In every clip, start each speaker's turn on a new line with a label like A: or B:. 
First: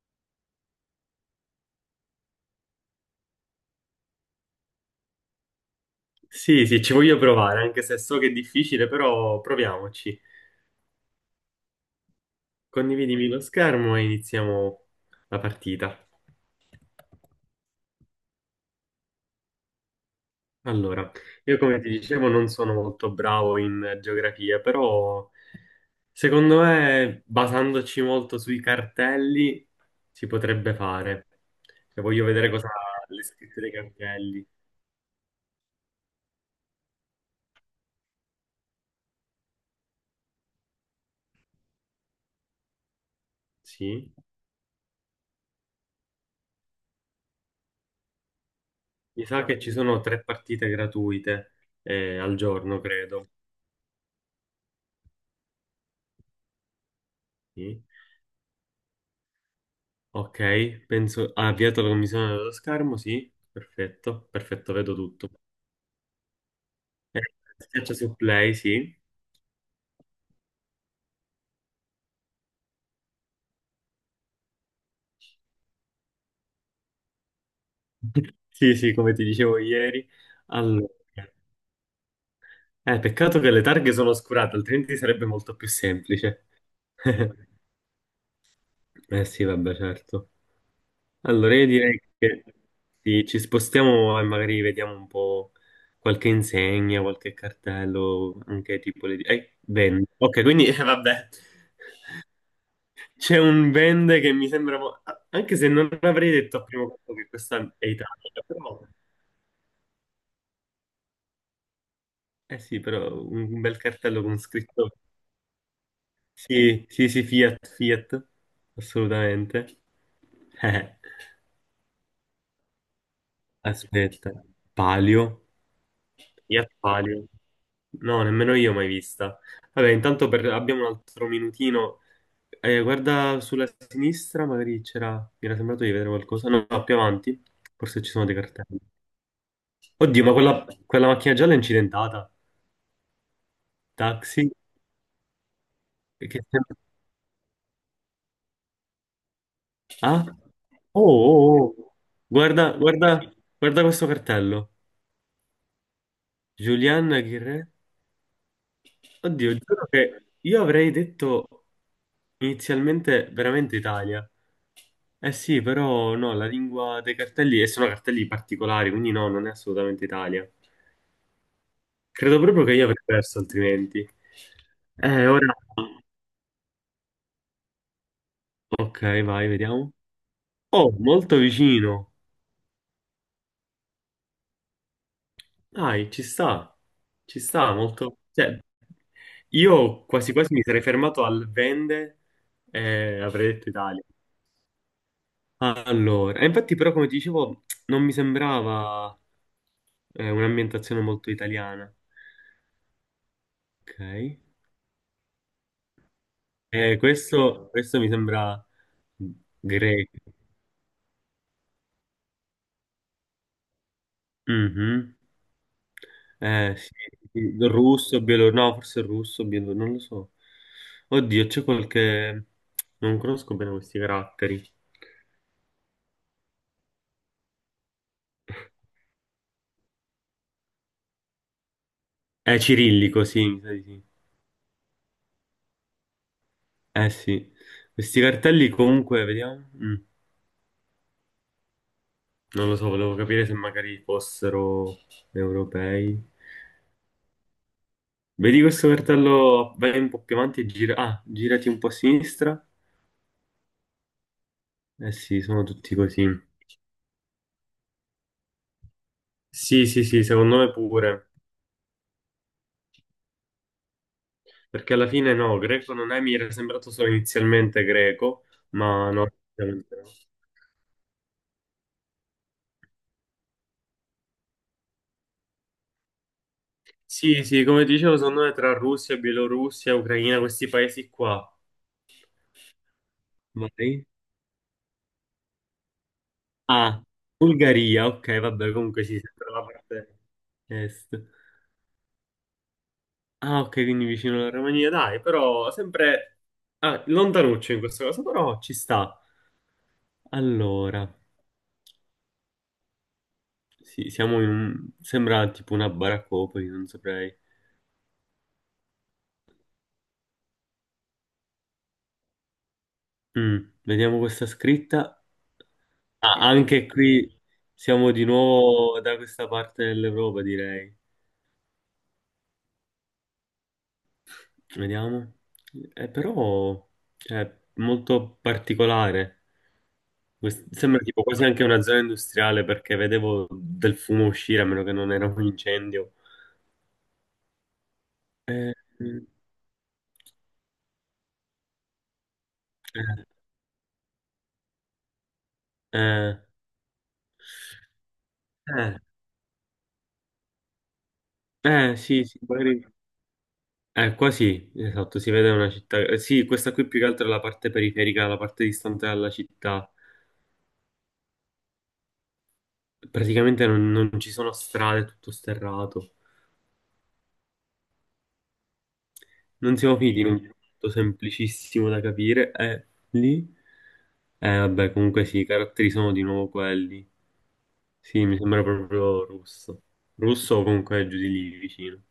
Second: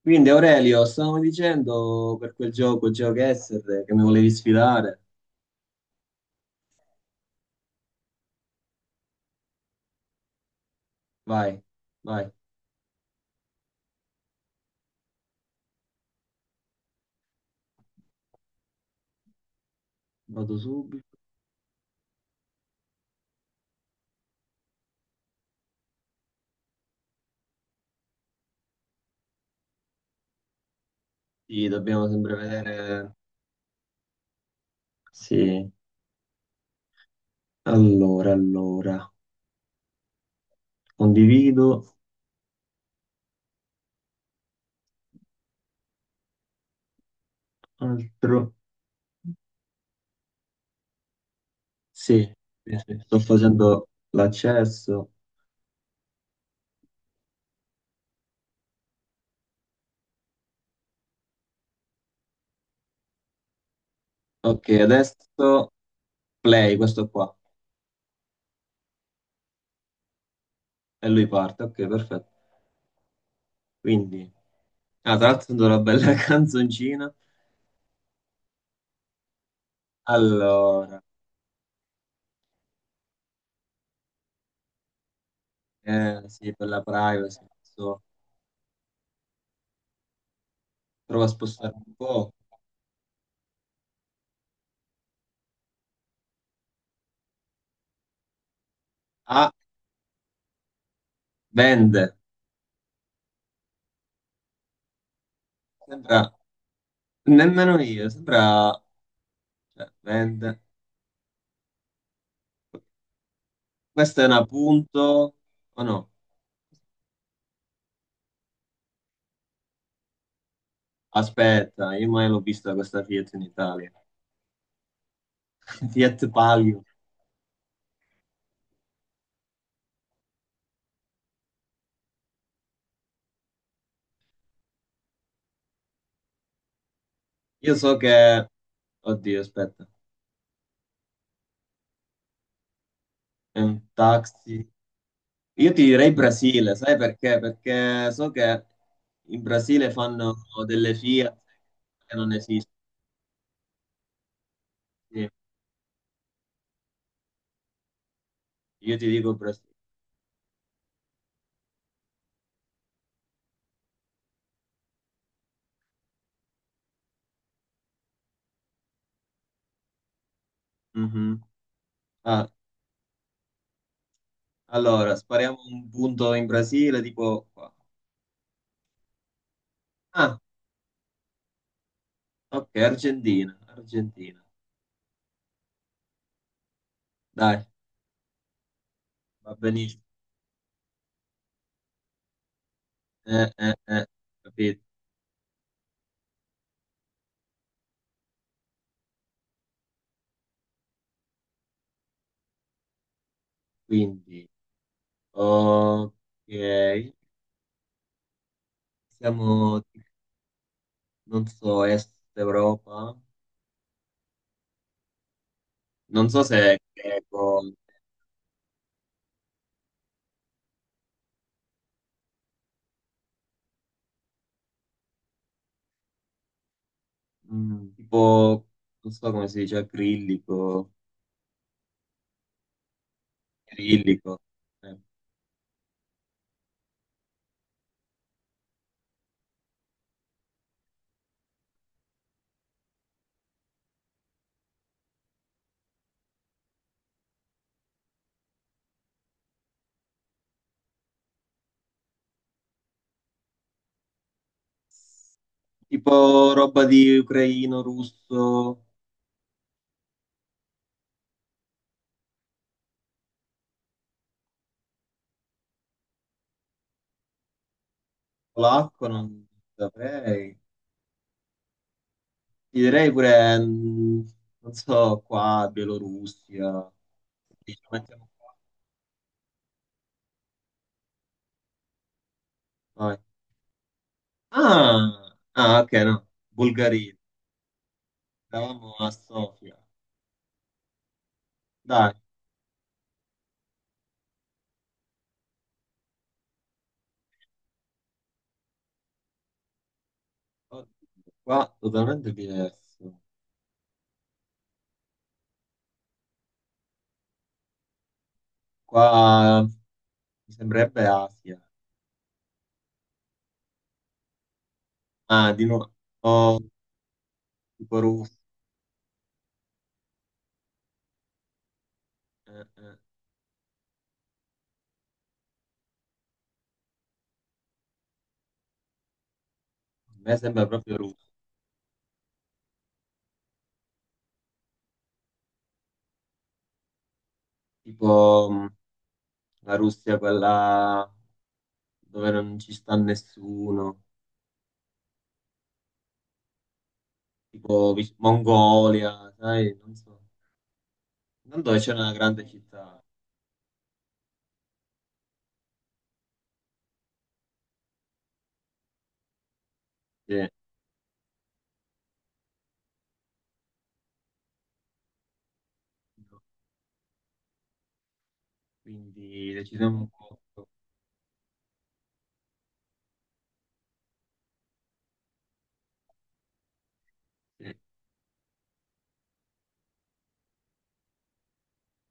A: Quindi Aurelio, stavamo dicendo per quel gioco GeoGuessr che mi volevi sfidare.
B: Sì, sì, ci voglio provare, anche se so che è difficile, però proviamoci.
A: Vai, vai,
B: Condividimi lo schermo e iniziamo la partita.
A: vado
B: Allora,
A: subito.
B: io come ti dicevo non sono molto bravo in geografia, però secondo me, basandoci molto sui cartelli, si potrebbe fare.
A: Sì,
B: Cioè,
A: dobbiamo
B: voglio
A: sempre
B: vedere cosa ha
A: vedere.
B: le scritte dei cartelli.
A: Sì, allora, condivido,
B: Sì,
A: altro.
B: mi sa che ci sono tre partite gratuite
A: Sì,
B: al
A: sì,
B: giorno,
A: sì, sto
B: credo.
A: facendo l'accesso.
B: Sì. Ok, penso... Ha avviato la commissione dello schermo, sì. Perfetto,
A: Ok,
B: perfetto, vedo tutto.
A: adesso play, questo
B: Eh,
A: qua.
B: Schiaccia su play, sì.
A: E lui parte, ok, perfetto. Quindi, ah, tra l'altro sento una bella canzoncina.
B: Sì, sì, come ti dicevo ieri. Allora,
A: Allora,
B: eh, peccato che le targhe sono oscurate, altrimenti sarebbe molto più semplice.
A: sì, per la privacy.
B: Eh sì, vabbè, certo.
A: Prova a
B: Allora, io
A: spostare un
B: direi
A: po'.
B: che sì, ci spostiamo e magari vediamo un po' qualche insegna, qualche cartello, anche tipo le...
A: Ah,
B: Bene. Ok, quindi, vabbè.
A: vende.
B: C'è un vende che mi sembra, anche se non avrei
A: Sembra,
B: detto a primo colpo che questa
A: nemmeno
B: è
A: io,
B: Italia,
A: sembra,
B: però,
A: cioè, vende.
B: eh sì, però un bel
A: Questa
B: cartello
A: è
B: con
A: una
B: scritto
A: punto, o no?
B: sì, sì, sì, Fiat, Fiat, assolutamente. Eh,
A: Aspetta, io mai l'ho vista questa Fiat in Italia.
B: Aspetta, Palio,
A: Fiat
B: Fiat
A: Palio.
B: Palio, no, nemmeno io mai vista. Vabbè, abbiamo un altro minutino. Guarda sulla sinistra, magari c'era, mi era sembrato di vedere qualcosa, no, no, più avanti,
A: Io so
B: forse ci
A: che,
B: sono dei cartelli.
A: oddio, aspetta,
B: Oddio, ma quella macchina gialla è incidentata.
A: è un
B: Taxi?
A: taxi. Io ti direi
B: Che...
A: Brasile, sai perché? Perché so che in Brasile
B: Ah?
A: fanno delle
B: Oh,
A: Fiat
B: oh, oh.
A: che non
B: Guarda,
A: esistono.
B: guarda, guarda questo cartello.
A: Sì,
B: Julian Ghirre.
A: io ti dico
B: Oddio,
A: Brasile.
B: giuro che io avrei detto inizialmente veramente Italia. Eh sì, però no, la lingua dei cartelli, e sono cartelli particolari, quindi no, non è assolutamente Italia.
A: Mhm.
B: Credo
A: Ah,
B: proprio che io avrei perso altrimenti.
A: allora,
B: Eh, ora...
A: spariamo un punto in Brasile, tipo qua.
B: Ok, vai, vediamo.
A: Ah,
B: Oh, molto vicino.
A: ok, Argentina, Argentina.
B: Dai, ci
A: Dai,
B: sta molto. Cioè,
A: va benissimo.
B: io quasi quasi mi sarei fermato al vende e
A: Eh,
B: avrei detto
A: eh,
B: Italia.
A: eh, capito?
B: Allora, e infatti però come ti dicevo non mi sembrava un'ambientazione molto italiana. Ok.
A: Quindi, ok,
B: Questo mi sembra
A: siamo,
B: greco.
A: non so, Est Europa.
B: Mhm.
A: Non so se è
B: Sì, sì,
A: greco,
B: russo, bielorusso, no, forse russo, bielorusso, non lo so. Oddio, c'è qualche... Non conosco bene questi caratteri.
A: tipo, non so come si dice, acrilico,
B: È cirillico, sì, mi sa di sì.
A: cirillico. Eh.
B: Eh sì, questi cartelli comunque, vediamo. Non lo so, volevo capire se magari fossero europei. Vedi questo cartello, vai un po' più avanti e gira... Ah, girati un po' a sinistra. Eh sì, sono tutti
A: Tipo
B: così.
A: roba di ucraino, russo,
B: Sì, sì, sì, secondo me pure. Perché alla fine no, greco non è, mi era sembrato solo inizialmente greco,
A: polacco,
B: ma no,
A: non
B: effettivamente no.
A: saprei. Ti direi pure, mm, non so, qua, Bielorussia.
B: Sì, sì,
A: Dici,
B: come dicevo,
A: mettiamo
B: secondo me
A: qua.
B: tra Russia, Bielorussia, Ucraina, questi paesi qua.
A: Vai.
B: Vai.
A: Ah, ah, ok, no.
B: Ah,
A: Bulgaria.
B: Bulgaria, ok, vabbè,
A: Eravamo
B: comunque
A: a
B: sì, sempre la
A: Sofia.
B: parte est.
A: Dai,
B: Ah, ok, quindi vicino alla Romania, dai, però sempre ah, lontanuccio in questo caso, però ci sta. Allora,
A: qua totalmente diverso.
B: sì, siamo in un... sembra tipo una baraccopoli, non saprei.
A: Qua mi sembrerebbe Asia.
B: Vediamo questa scritta.
A: Ah, di nuovo.
B: Ah,
A: Oh,
B: anche qui
A: tipo
B: siamo di
A: Russia.
B: nuovo da questa parte dell'Europa, direi.
A: Eh, eh.
B: Vediamo. Però è molto particolare.
A: A me sembra proprio
B: Sembra tipo
A: Russia.
B: quasi anche una zona industriale perché vedevo del fumo uscire, a meno che non era un incendio.
A: Tipo
B: Eh, eh,
A: la Russia, quella dove non ci sta nessuno.
B: eh,
A: Tipo
B: eh,
A: Mongolia, sai, non so. Andò c'è una
B: sì, sì,
A: grande
B: magari.
A: città,
B: Qua sì, esatto, si vede una città. Eh, sì, questa qui più che altro è la parte periferica, la parte distante dalla città.
A: sì.
B: Praticamente non ci sono strade, è tutto sterrato.
A: Quindi
B: Non siamo
A: decidiamo un
B: finiti in un
A: po'.
B: punto semplicissimo da capire. E lì, vabbè, comunque sì, i caratteri sono di nuovo quelli.
A: Sì.
B: Sì, mi sembra proprio russo. Russo o comunque giù di lì vicino.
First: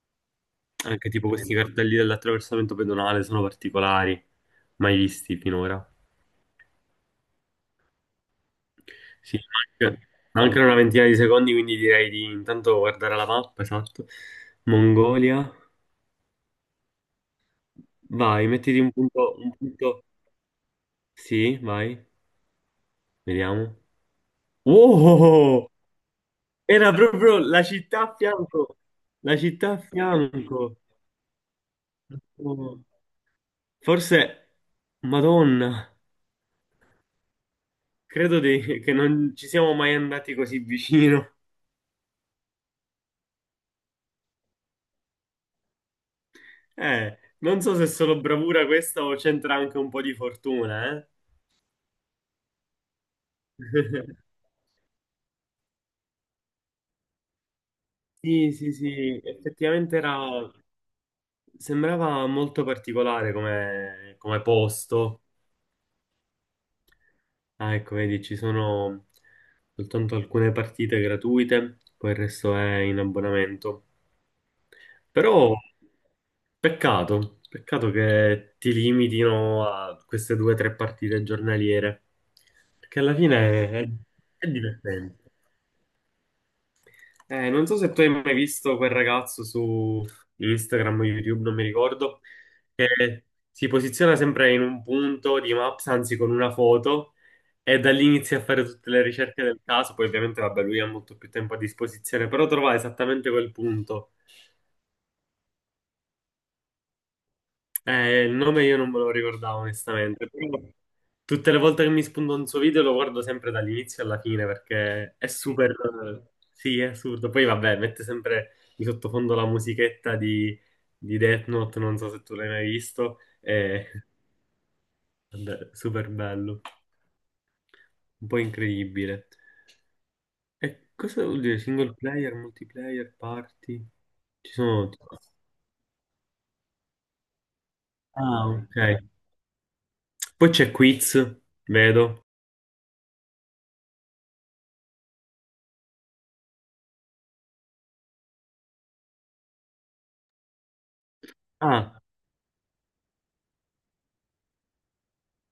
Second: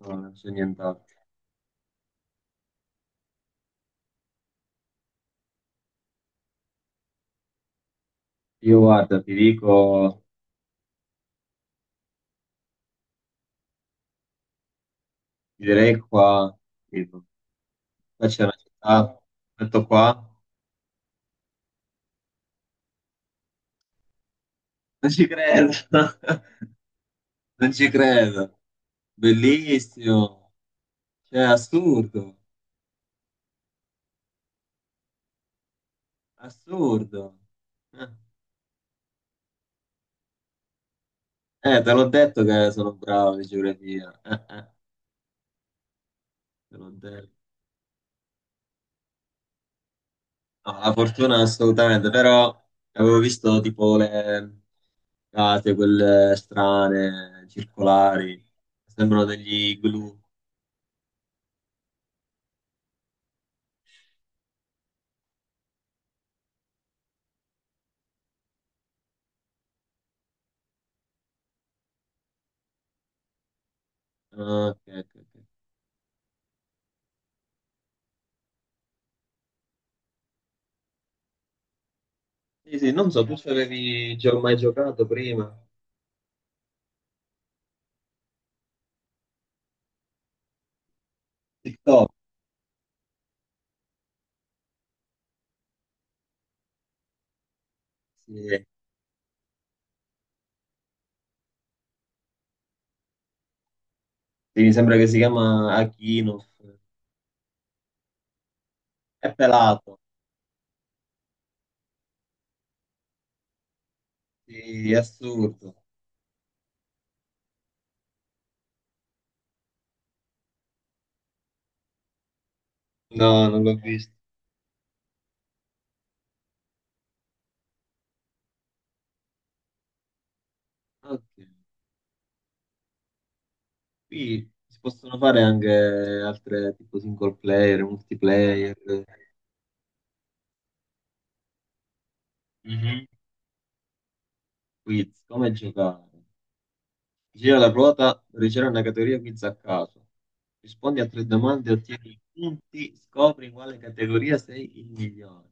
A: No, non c'è
B: Anche
A: nient'altro.
B: tipo questi cartelli dell'attraversamento pedonale sono particolari, mai visti finora.
A: Io guarda, ti
B: Sì,
A: dico,
B: anche, anche una ventina di secondi, quindi direi di intanto guardare la mappa, esatto. Mongolia.
A: ti direi qua, tipo, qua c'è
B: Vai,
A: una
B: mettiti un
A: città,
B: punto, un
A: metto
B: punto.
A: qua,
B: Sì, vai, vediamo.
A: non ci
B: Wow!
A: credo,
B: Era proprio la
A: non ci
B: città a
A: credo,
B: fianco. La città a
A: bellissimo,
B: fianco.
A: cioè assurdo,
B: Oh, forse, Madonna,
A: assurdo. Eh,
B: che non ci siamo mai andati così vicino.
A: te l'ho detto che sono bravo di geografia, te l'ho detto.
B: Non so se è solo bravura questa o c'entra anche un po' di
A: No, la
B: fortuna, eh?
A: fortuna assolutamente, però avevo visto tipo le date, quelle strane, circolari,
B: Sì, sì, sì,
A: sembrano degli
B: effettivamente era...
A: igloo.
B: sembrava molto particolare come posto. Ah, ecco, vedi, ci sono soltanto alcune partite gratuite, poi il resto è in abbonamento.
A: Ah, ok, ok,
B: Però
A: ok.
B: peccato, peccato che ti limitino a queste due o tre partite giornaliere,
A: Sì, sì,
B: perché
A: non
B: alla
A: so, tu ci
B: fine
A: avevi già
B: è
A: mai giocato
B: divertente.
A: prima?
B: Non so se tu hai mai visto quel ragazzo su Instagram o YouTube, non mi
A: TikTok,
B: ricordo, che si posiziona sempre in un punto di Maps, anzi con una foto, e da lì inizia a fare
A: sì.
B: tutte le ricerche del caso. Poi ovviamente, vabbè, lui ha molto più tempo a disposizione, però trova esattamente quel punto.
A: Sì, mi sembra che si chiama Akinoff.
B: Il nome io non me lo
A: È
B: ricordavo
A: pelato,
B: onestamente, però tutte le volte che mi spunto un suo video lo guardo sempre dall'inizio alla fine
A: sì, è
B: perché è
A: assurdo.
B: super... Sì, è assurdo. Poi vabbè, mette sempre di sottofondo la musichetta di Death Note, non so se tu l'hai mai visto,
A: No, non l'ho
B: è
A: visto.
B: vabbè, super bello, un po' incredibile. E cosa
A: Ok.
B: vuol dire? Single player, multiplayer, party?
A: Qui
B: Ci
A: si
B: sono...
A: possono fare anche altre tipo single player,
B: Ah,
A: multiplayer.
B: ok. Poi c'è quiz, vedo.
A: Mhm. Quiz, come giocare? Gira la ruota, riceve una categoria quiz a caso. Rispondi a tre domande e
B: Ah,
A: ottieni i punti. Scopri in quale categoria sei il migliore.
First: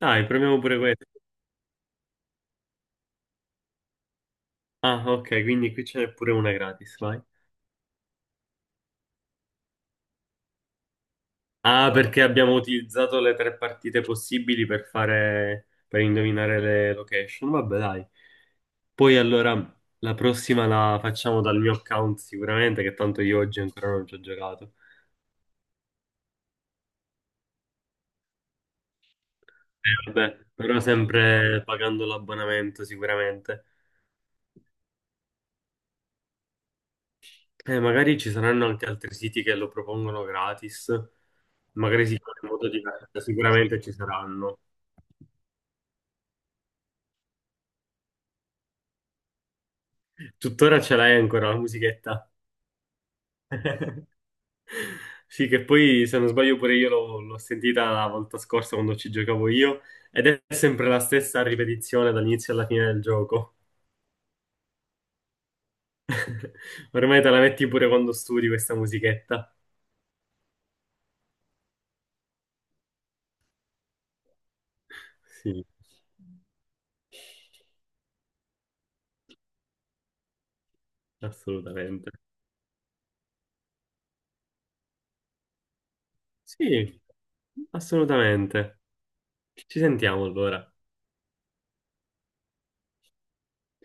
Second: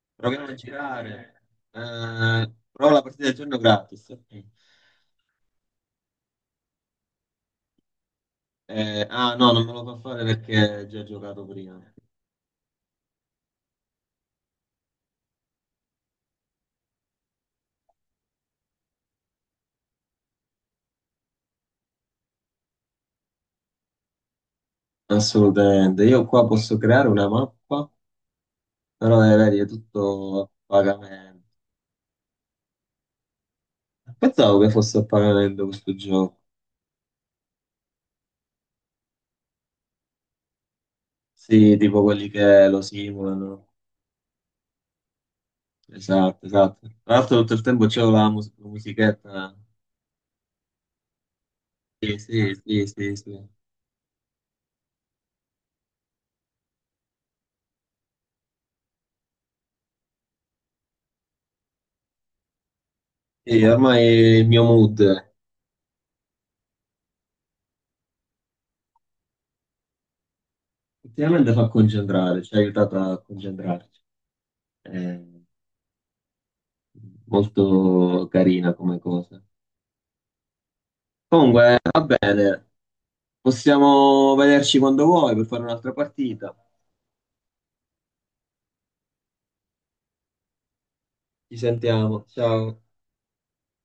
B: dai,
A: Proviamo a
B: proviamo pure questo.
A: girare. Prova la partita del giorno gratis. Ok.
B: Ah, ok, quindi qui ce n'è pure una gratis, vai.
A: Ah no, non me lo fa fare perché già ho già giocato prima.
B: Ah, perché abbiamo utilizzato le tre partite possibili per fare, per indovinare le location. Vabbè, dai. Poi allora la prossima la facciamo dal mio account sicuramente, che tanto io oggi ancora non ci ho giocato.
A: Assolutamente. Io qua posso creare una mappa, però vedi, è tutto
B: Vabbè,
A: a
B: però
A: pagamento.
B: sempre pagando l'abbonamento sicuramente.
A: Pensavo che fosse a pagamento questo gioco.
B: Magari ci saranno anche altri siti che lo propongono gratis.
A: Sì, tipo
B: Magari si
A: quelli
B: fa in
A: che
B: modo
A: lo
B: diverso,
A: simulano.
B: sicuramente ci saranno.
A: Esatto, esatto. Tra l'altro tutto il tempo c'è la, la musichetta.
B: Tuttora ce l'hai ancora la
A: Sì,
B: musichetta?
A: sì, sì, sì, sì.
B: Sì, che poi se non sbaglio pure io l'ho sentita la volta scorsa quando ci giocavo io ed è sempre la stessa ripetizione dall'inizio alla fine del gioco.
A: Sì, ormai il mio mood
B: Ormai te la metti pure quando studi questa musichetta.
A: ultimamente fa concentrare, ci ha aiutato a concentrarci. È
B: Sì,
A: molto carina come cosa. Comunque, va
B: assolutamente.
A: bene, possiamo vederci quando vuoi per fare un'altra partita.
B: Sì, assolutamente. Ci sentiamo allora.
A: Ci sentiamo, ciao.